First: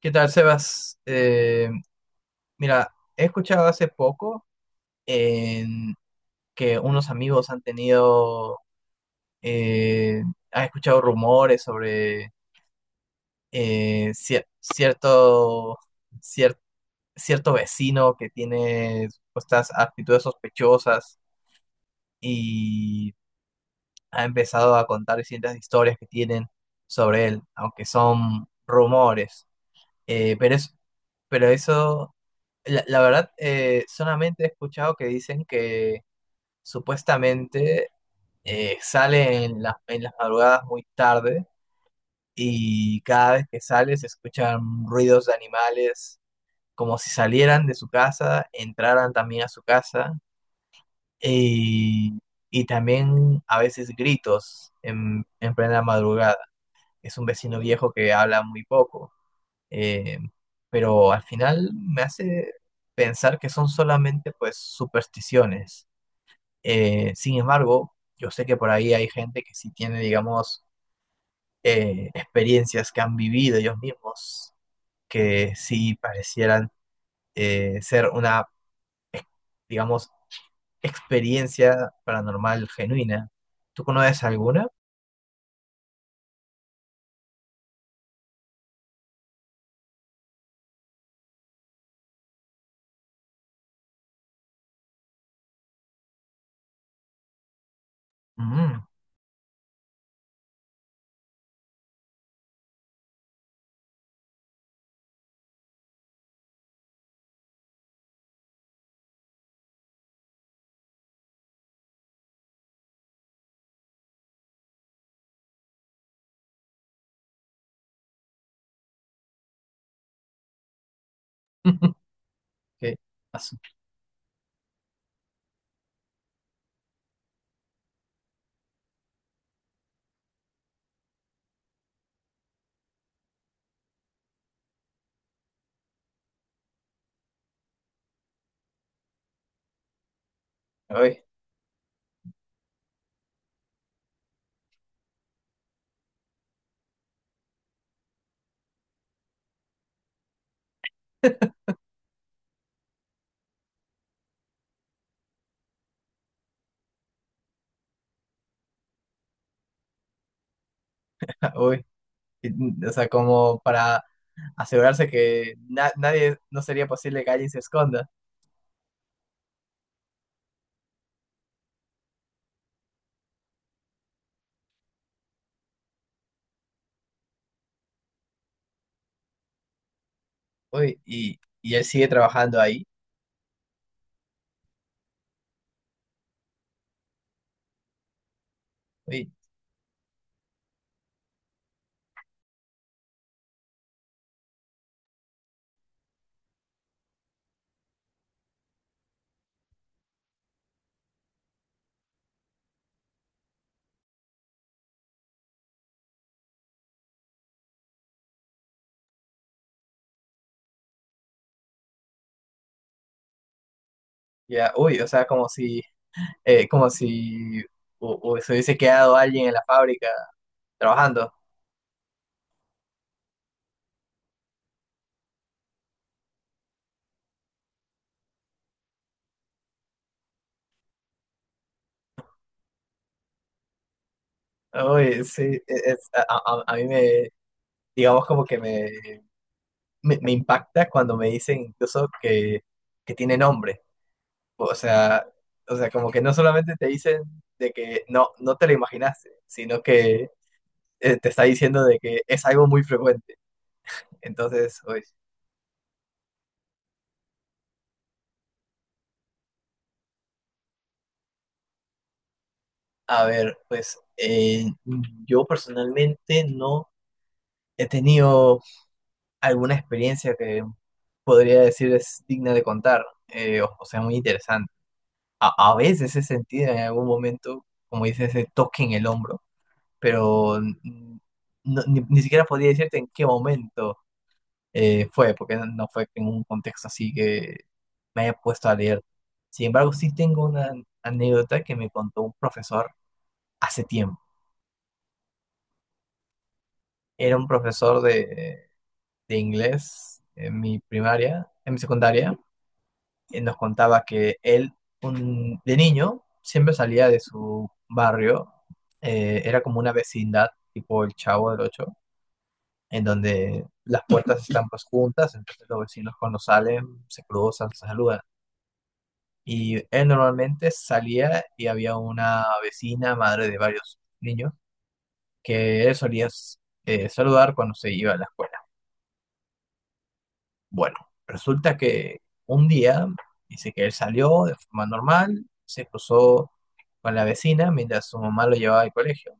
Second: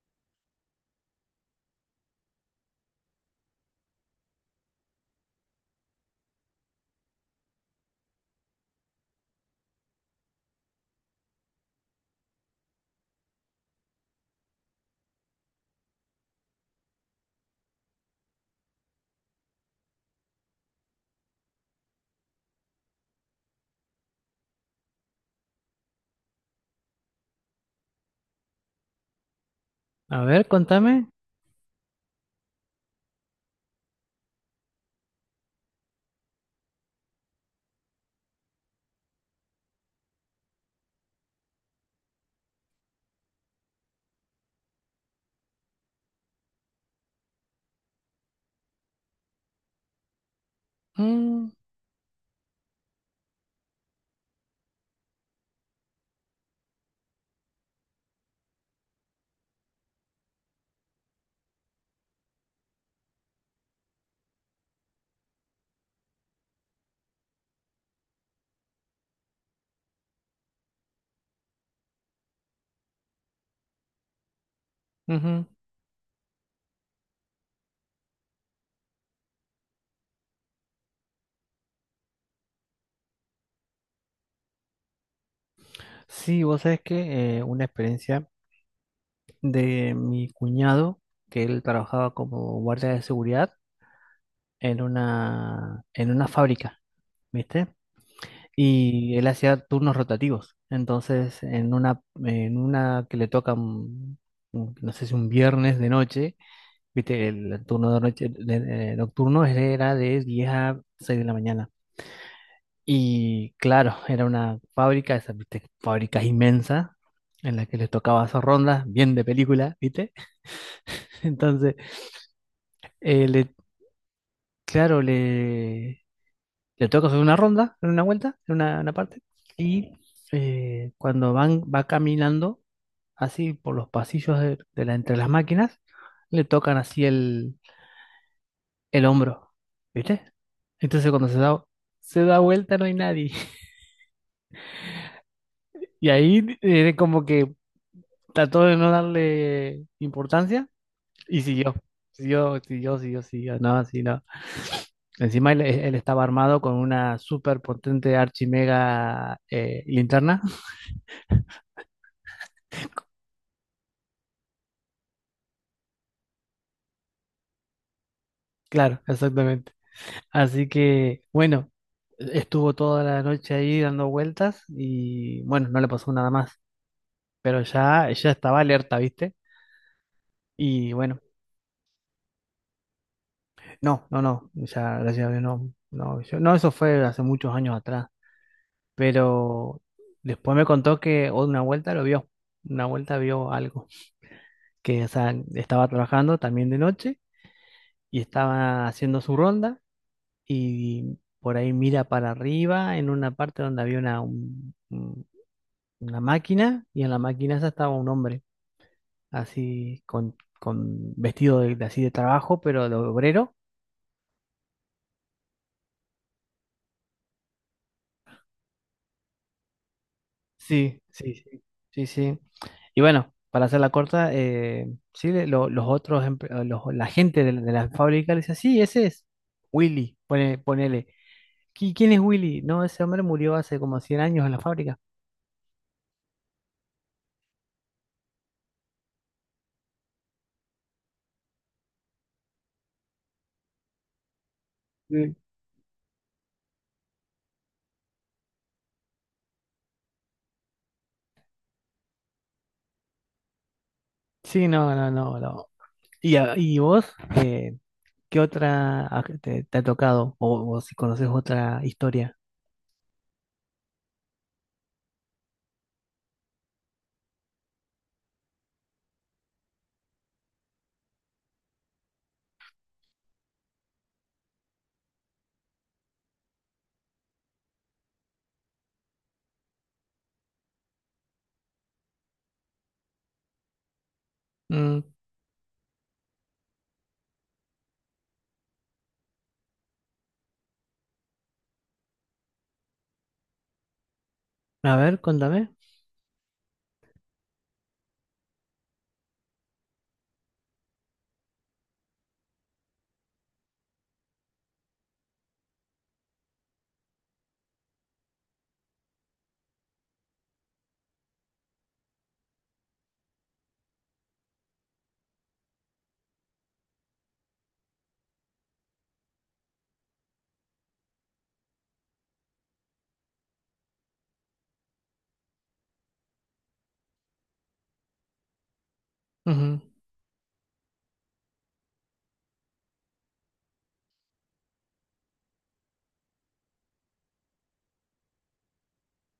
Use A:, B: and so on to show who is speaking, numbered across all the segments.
A: ¿Qué tal, Sebas? Mira, he escuchado hace poco en que unos amigos han tenido, eh, han escuchado rumores sobre eh, cier- cierto, cier- cierto vecino que tiene estas actitudes sospechosas y ha empezado a contar distintas historias que tienen sobre él, aunque son rumores.
B: A
A: Eh,
B: ver,
A: pero, es,
B: contame.
A: pero eso, la verdad, solamente he escuchado que dicen que supuestamente sale en en las madrugadas muy tarde y cada vez que sale se escuchan ruidos de animales como si salieran de su casa, entraran también a su casa
B: Mm,
A: y, y también a veces gritos en plena madrugada. Es un vecino viejo que habla muy poco. Eh, pero al final me hace pensar que son solamente pues supersticiones. Sin embargo, yo sé que por ahí hay gente que sí tiene, digamos, experiencias que han vivido ellos mismos,
B: ujú.
A: que sí parecieran ser una, ex- digamos, experiencia paranormal genuina. ¿Tú conoces alguna?
B: Sí, vos sabés que una experiencia de mi cuñado, que él trabajaba como guardia de seguridad en una fábrica, ¿viste?
A: Mm.
B: Y él hacía turnos rotativos. Entonces, en una que le toca, no sé si un viernes de noche, ¿viste? El turno de noche, nocturno era de 10 a 6 de la mañana. Y claro, era una fábrica, esa, ¿viste? Fábrica inmensa, en la que les tocaba hacer rondas, bien de película, ¿viste? Entonces,
A: Qué
B: eh, le,
A: asu-
B: claro, le toca hacer una ronda, en una vuelta, una parte, y cuando va caminando así por los pasillos de la, entre las máquinas, le tocan así el hombro, ¿viste? Entonces
A: Uy,
B: se da vuelta no hay nadie. Y ahí como que trató de no darle importancia y siguió. Siguió, siguió, siguió, siguió. No, sí, no. Encima él estaba armado con una súper potente archimega linterna.
A: uy. Y, o sea, como para asegurarse que nadie, no sería posible que alguien se esconda.
B: Claro, exactamente. Así que, bueno, estuvo toda la noche ahí dando vueltas y, bueno, no le pasó nada más. Pero ya, ya estaba alerta, ¿viste? Y
A: Uy,
B: bueno,
A: y él sigue trabajando ahí.
B: no, no, no. Ya, gracias a Dios, no. No, no, eso fue hace muchos años atrás.
A: Uy,
B: Pero después me contó que una vuelta lo vio, una vuelta vio algo, que o sea, estaba trabajando también de noche y estaba haciendo su ronda y por ahí mira para arriba en una parte donde había una, una máquina y en la máquina esa estaba un hombre así con vestido de así de trabajo, pero de obrero.
A: ya, uy, o sea, como si se hubiese quedado alguien en la fábrica
B: Sí,
A: trabajando.
B: sí, sí, sí, sí. Y bueno, para hacerla corta, sí, los otros, la gente de la fábrica le dice, sí, ese es Willy, ponele. ¿Quién es Willy? No, ese hombre murió hace como 100 años en la fábrica."
A: Uy, sí, es, a mí me, digamos como que me impacta cuando me dicen incluso que tiene nombre. O sea,
B: Mm.
A: o sea, como que no solamente te dicen de que no, no te lo imaginaste, sino que te está diciendo de que es algo muy frecuente.
B: Sí,
A: Entonces,
B: no, no,
A: pues,
B: no, no. ¿Y, y vos, qué otra te, te ha tocado? O si conoces otra historia.
A: a ver, pues yo personalmente no he tenido alguna experiencia que podría decir es digna de contar, o sea, muy interesante. A veces he sentido en algún momento, como dices, ese toque en el hombro, pero ni siquiera podría decirte en qué momento
B: Mm,
A: fue, porque no fue en un contexto así que me haya puesto a leer. Sin embargo, sí tengo una anécdota que me contó un profesor hace tiempo.
B: a ver, contame.
A: Era un profesor de inglés en mi primaria, en mi secundaria, y nos contaba que él, un, de niño, siempre salía de su barrio, era como una vecindad, tipo el Chavo del Ocho, en donde las puertas están pues juntas, entonces los vecinos cuando salen se cruzan, se saludan. Y él normalmente salía y había una vecina, madre de varios niños, que él solía saludar cuando se iba a la escuela.
B: Ujú,
A: Bueno, resulta que un día, dice que él salió de forma normal, se cruzó con la vecina mientras su mamá lo llevaba al colegio.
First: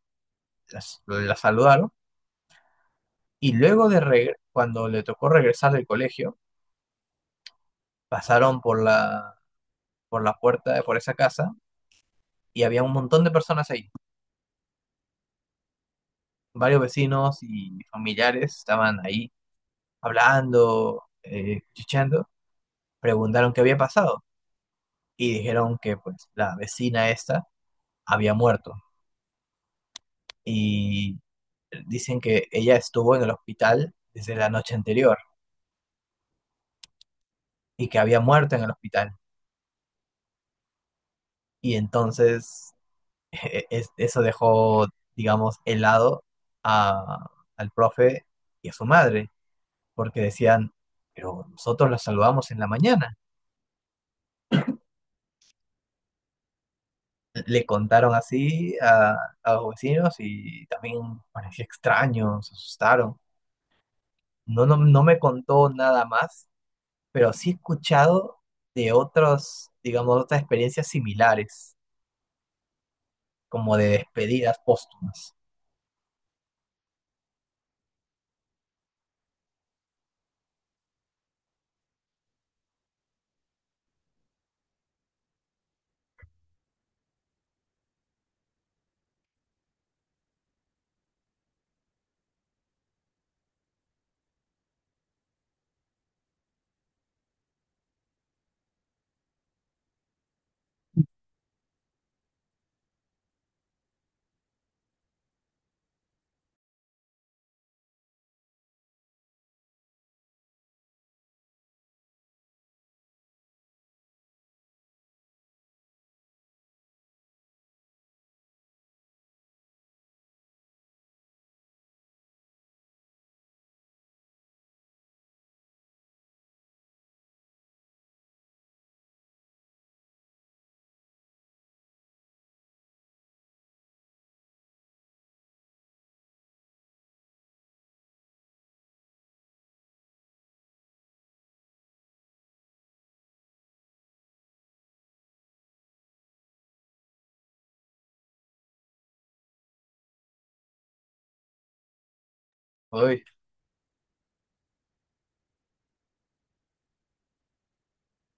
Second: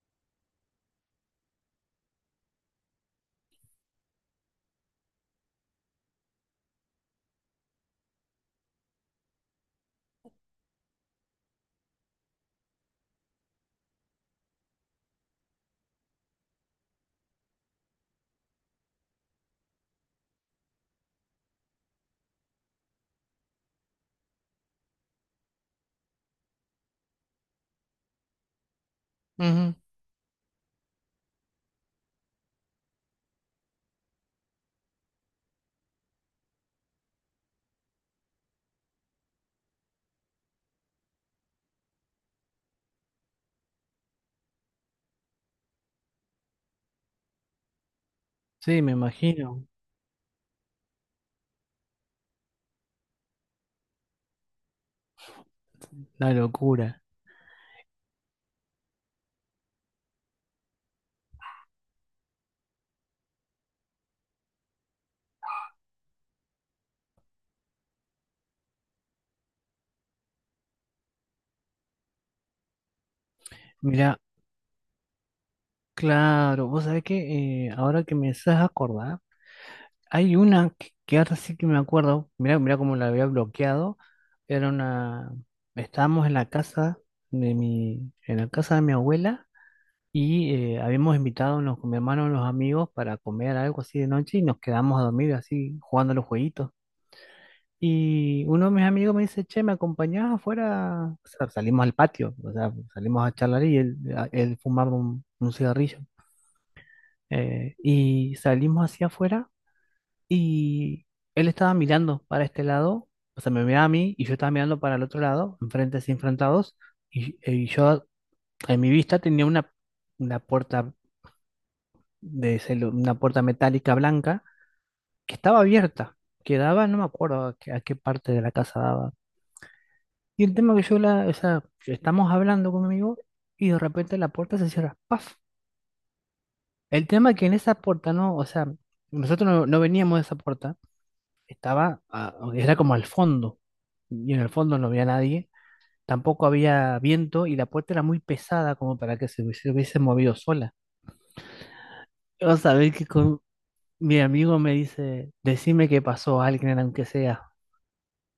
A: La saludaron y luego de cuando le tocó regresar del colegio, pasaron por por la puerta de por esa casa y había un montón de personas ahí. Varios vecinos y familiares estaban ahí hablando, chichando, preguntaron qué había pasado y dijeron que pues la vecina esta había muerto
B: ujú.
A: y dicen que ella estuvo en el hospital desde la noche anterior y que había muerto en el hospital y entonces eso dejó, digamos, helado a, al profe y a
B: Sí,
A: su
B: me
A: madre
B: imagino.
A: porque decían, pero nosotros la saludamos en la mañana,
B: La locura.
A: le contaron así a los vecinos y también parecía extraño, se asustaron. No, no, no me contó nada más, pero sí he escuchado de otros, digamos, otras experiencias similares, como de
B: Mirá,
A: despedidas póstumas.
B: claro, vos sabés que ahora que me estás acordar, hay una que ahora sí que me acuerdo, mira, mira cómo la había bloqueado, era una, estábamos en la casa de mi, en la casa de mi abuela y habíamos con mi hermano y unos amigos para comer algo así de noche y nos quedamos a dormir así jugando a los jueguitos. Y uno de mis amigos me dice, che, ¿me acompañás afuera? O sea, salimos al patio, o sea, salimos a charlar y él fumaba un cigarrillo. Y salimos hacia afuera y él estaba mirando para este lado, o sea, me miraba a mí y yo estaba mirando para el otro lado, enfrentes así enfrentados, y yo en mi vista tenía una puerta una puerta metálica blanca que estaba abierta, que daba, no me acuerdo a qué parte de la casa daba. Y el tema que yo la, o sea, estamos hablando con mi amigo y de repente la puerta se cierra, ¡paf! El tema que en esa puerta no, o sea, nosotros no, no veníamos de esa puerta. Estaba, era como al fondo, y en el fondo no había nadie, tampoco había viento y la puerta era muy pesada como para que se hubiese, hubiese movido sola. Vas a ver que
A: Uy,
B: con mi amigo me dice, decime que pasó alguien aunque sea,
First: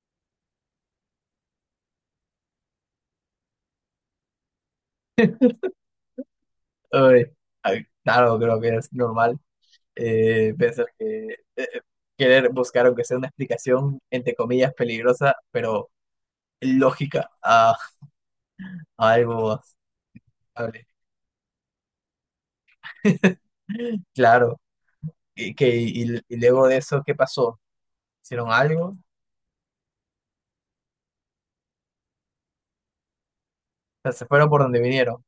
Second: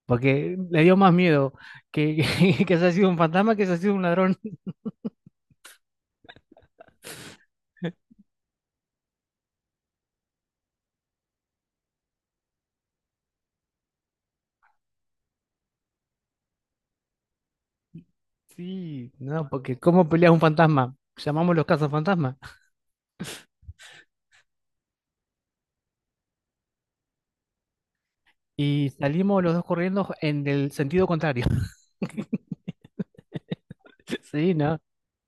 B: porque le dio más miedo que, que se ha sido un fantasma que se ha sido un ladrón.
A: uy, ay, claro, creo que es normal pensar que eh, eh, querer buscar, aunque sea una explicación, entre comillas, peligrosa, pero lógica
B: Sí,
A: a
B: no,
A: algo.
B: porque ¿cómo pelea un
A: Aceptable.
B: fantasma? Llamamos los cazafantasmas
A: Claro. Y y luego de eso, ¿qué pasó? ¿Hicieron algo?
B: y
A: O
B: salimos los dos corriendo en el sentido contrario.
A: sea, se fueron
B: Sí,
A: por donde
B: ¿no?
A: vinieron.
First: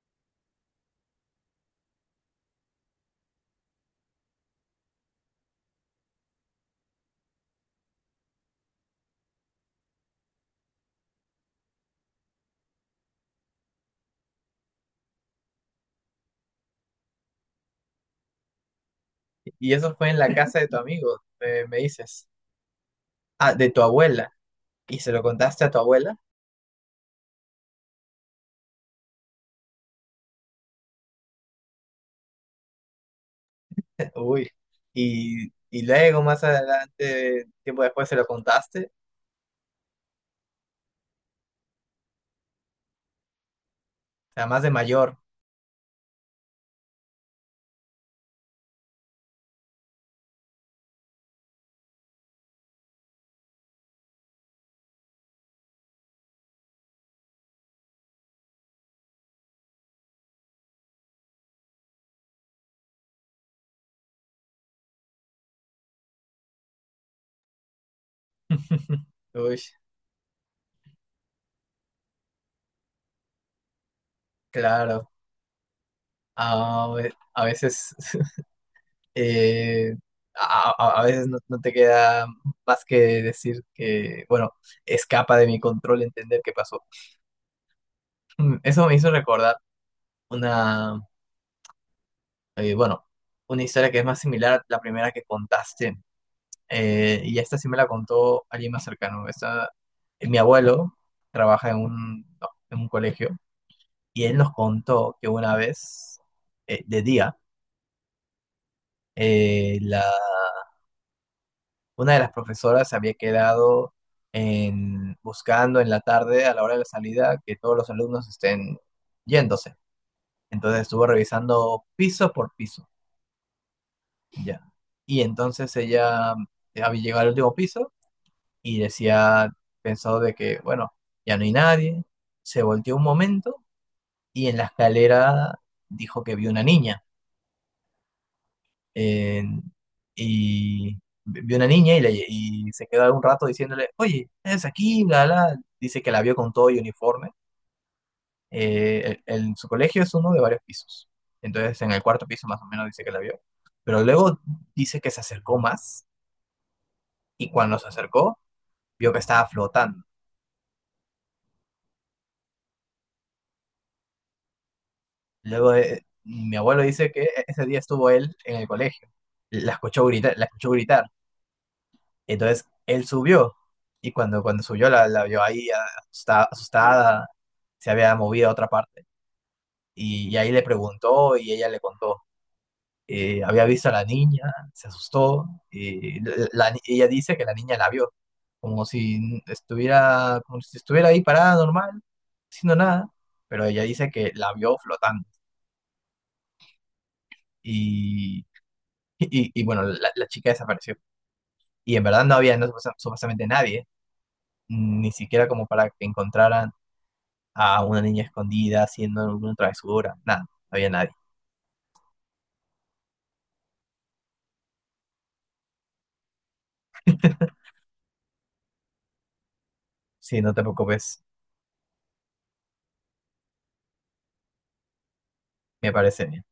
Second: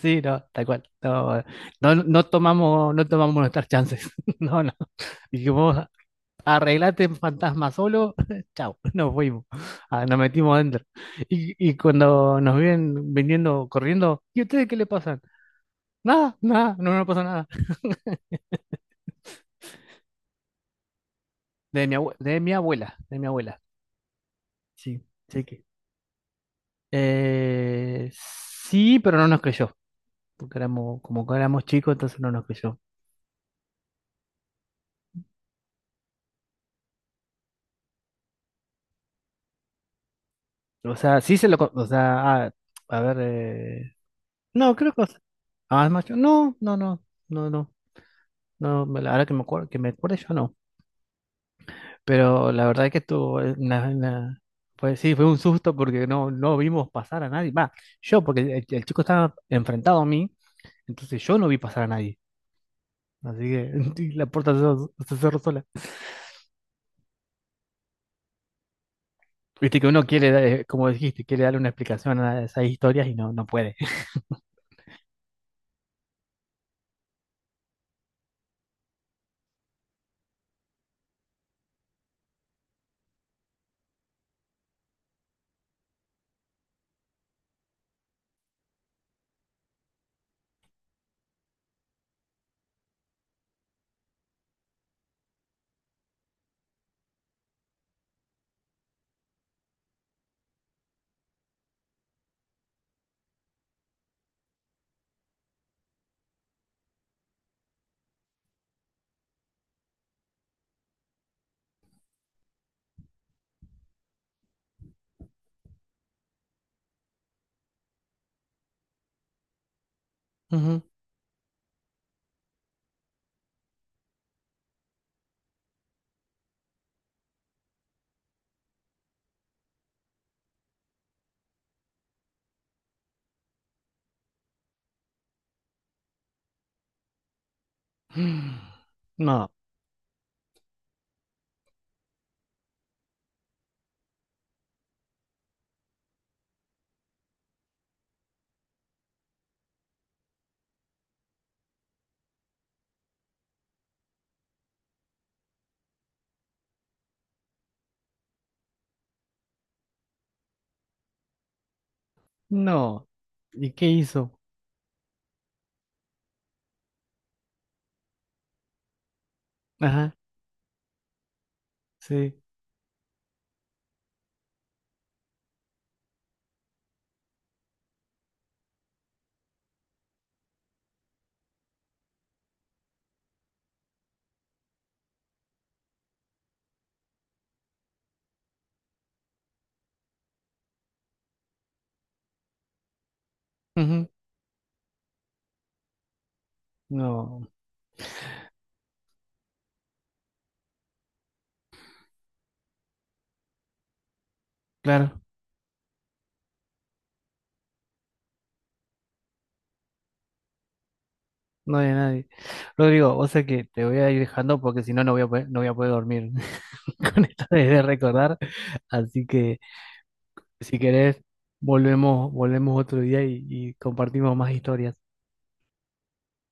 B: Sí, no, tal cual. No, no tomamos nuestras chances. No, no. Dijimos, arreglate fantasma solo, chao, nos fuimos. Ah, nos metimos adentro. Y cuando nos vienen viniendo corriendo, ¿y ustedes qué le pasan? Nada, nada, no nos pasa nada.
A: Y eso fue en la casa de tu amigo, me dices.
B: De mi abuela, de mi
A: Ah,
B: abuela.
A: de tu abuela. ¿Y
B: Sí,
A: se lo
B: sí que.
A: contaste a tu abuela?
B: Sí, pero no nos creyó. Porque éramos, como que éramos chicos, entonces no nos creyó.
A: Uy. Y luego, más adelante, tiempo después, se lo contaste.
B: O sea, O sea, a ver.
A: O sea, más de
B: No, creo que...
A: mayor.
B: Ah, es macho. No, no, no, no, no. No, la que me acuerdo yo no. Pero la verdad es que estuvo pues sí, fue un susto porque no, no vimos pasar a nadie. Va, yo, porque el chico estaba enfrentado a mí, entonces yo no vi pasar a nadie. Así que y cerró se cerró sola.
A: Uy,
B: Viste que uno quiere, dar, como dijiste, quiere darle una explicación a esas historias y no, no puede.
A: claro. A veces, eh, a, a veces no, no te queda más que decir que, bueno, escapa de mi control entender qué pasó. Eso me hizo recordar. Una, bueno, una historia que es más similar a la primera que contaste. Y esta sí me la contó alguien más cercano. Esta, mi abuelo trabaja en un, no, en un colegio y él nos contó que una vez, de día, eh, la, una de las profesoras se había quedado en, buscando en la tarde, a la hora de la salida, que todos los alumnos estén yéndose. Entonces
B: Ujú.
A: estuvo revisando piso por piso. Ya. Y entonces ella había llegado al último piso y decía, pensó de que, bueno, ya no hay nadie. Se volteó un momento y en la escalera dijo que vio una niña.
B: No,
A: En- y vio una niña y, y se quedó un rato diciéndole, oye, es aquí, bla, bla. Dice que la vio con todo y uniforme. Su colegio es uno de varios pisos. Entonces en el cuarto piso más o menos dice que la vio. Pero luego dice que se acercó más y cuando se acercó vio que estaba flotando.
B: no. ¿Y qué hizo?
A: Luego mi abuelo dice que ese día estuvo él en el colegio. La escuchó
B: Ajá,
A: gritar, la escuchó gritar.
B: sí.
A: Entonces él subió y cuando subió la vio ahí asustada, asustada, se había movido a otra parte. Y ahí le preguntó y ella le contó. Había visto a la niña, se asustó y la- la ella dice que la niña la vio, como si estuviera ahí parada normal, haciendo nada, pero ella
B: Ujú.
A: dice que la vio flotando.
B: No.
A: y, y bueno, la chica desapareció. Y en verdad no había no, supuestamente nadie, ni
B: Claro,
A: siquiera como para que encontraran a una niña escondida haciendo alguna travesura, nada, no había nadie.
B: no había nadie. Rodrigo, o sea que te voy a ir dejando porque si no, no voy a poder, no voy a poder dormir con esto de recordar. Así que
A: Sí, no te
B: si
A: preocupes,
B: querés, volvemos, volvemos otro día y compartimos más historias.
A: me parece bien.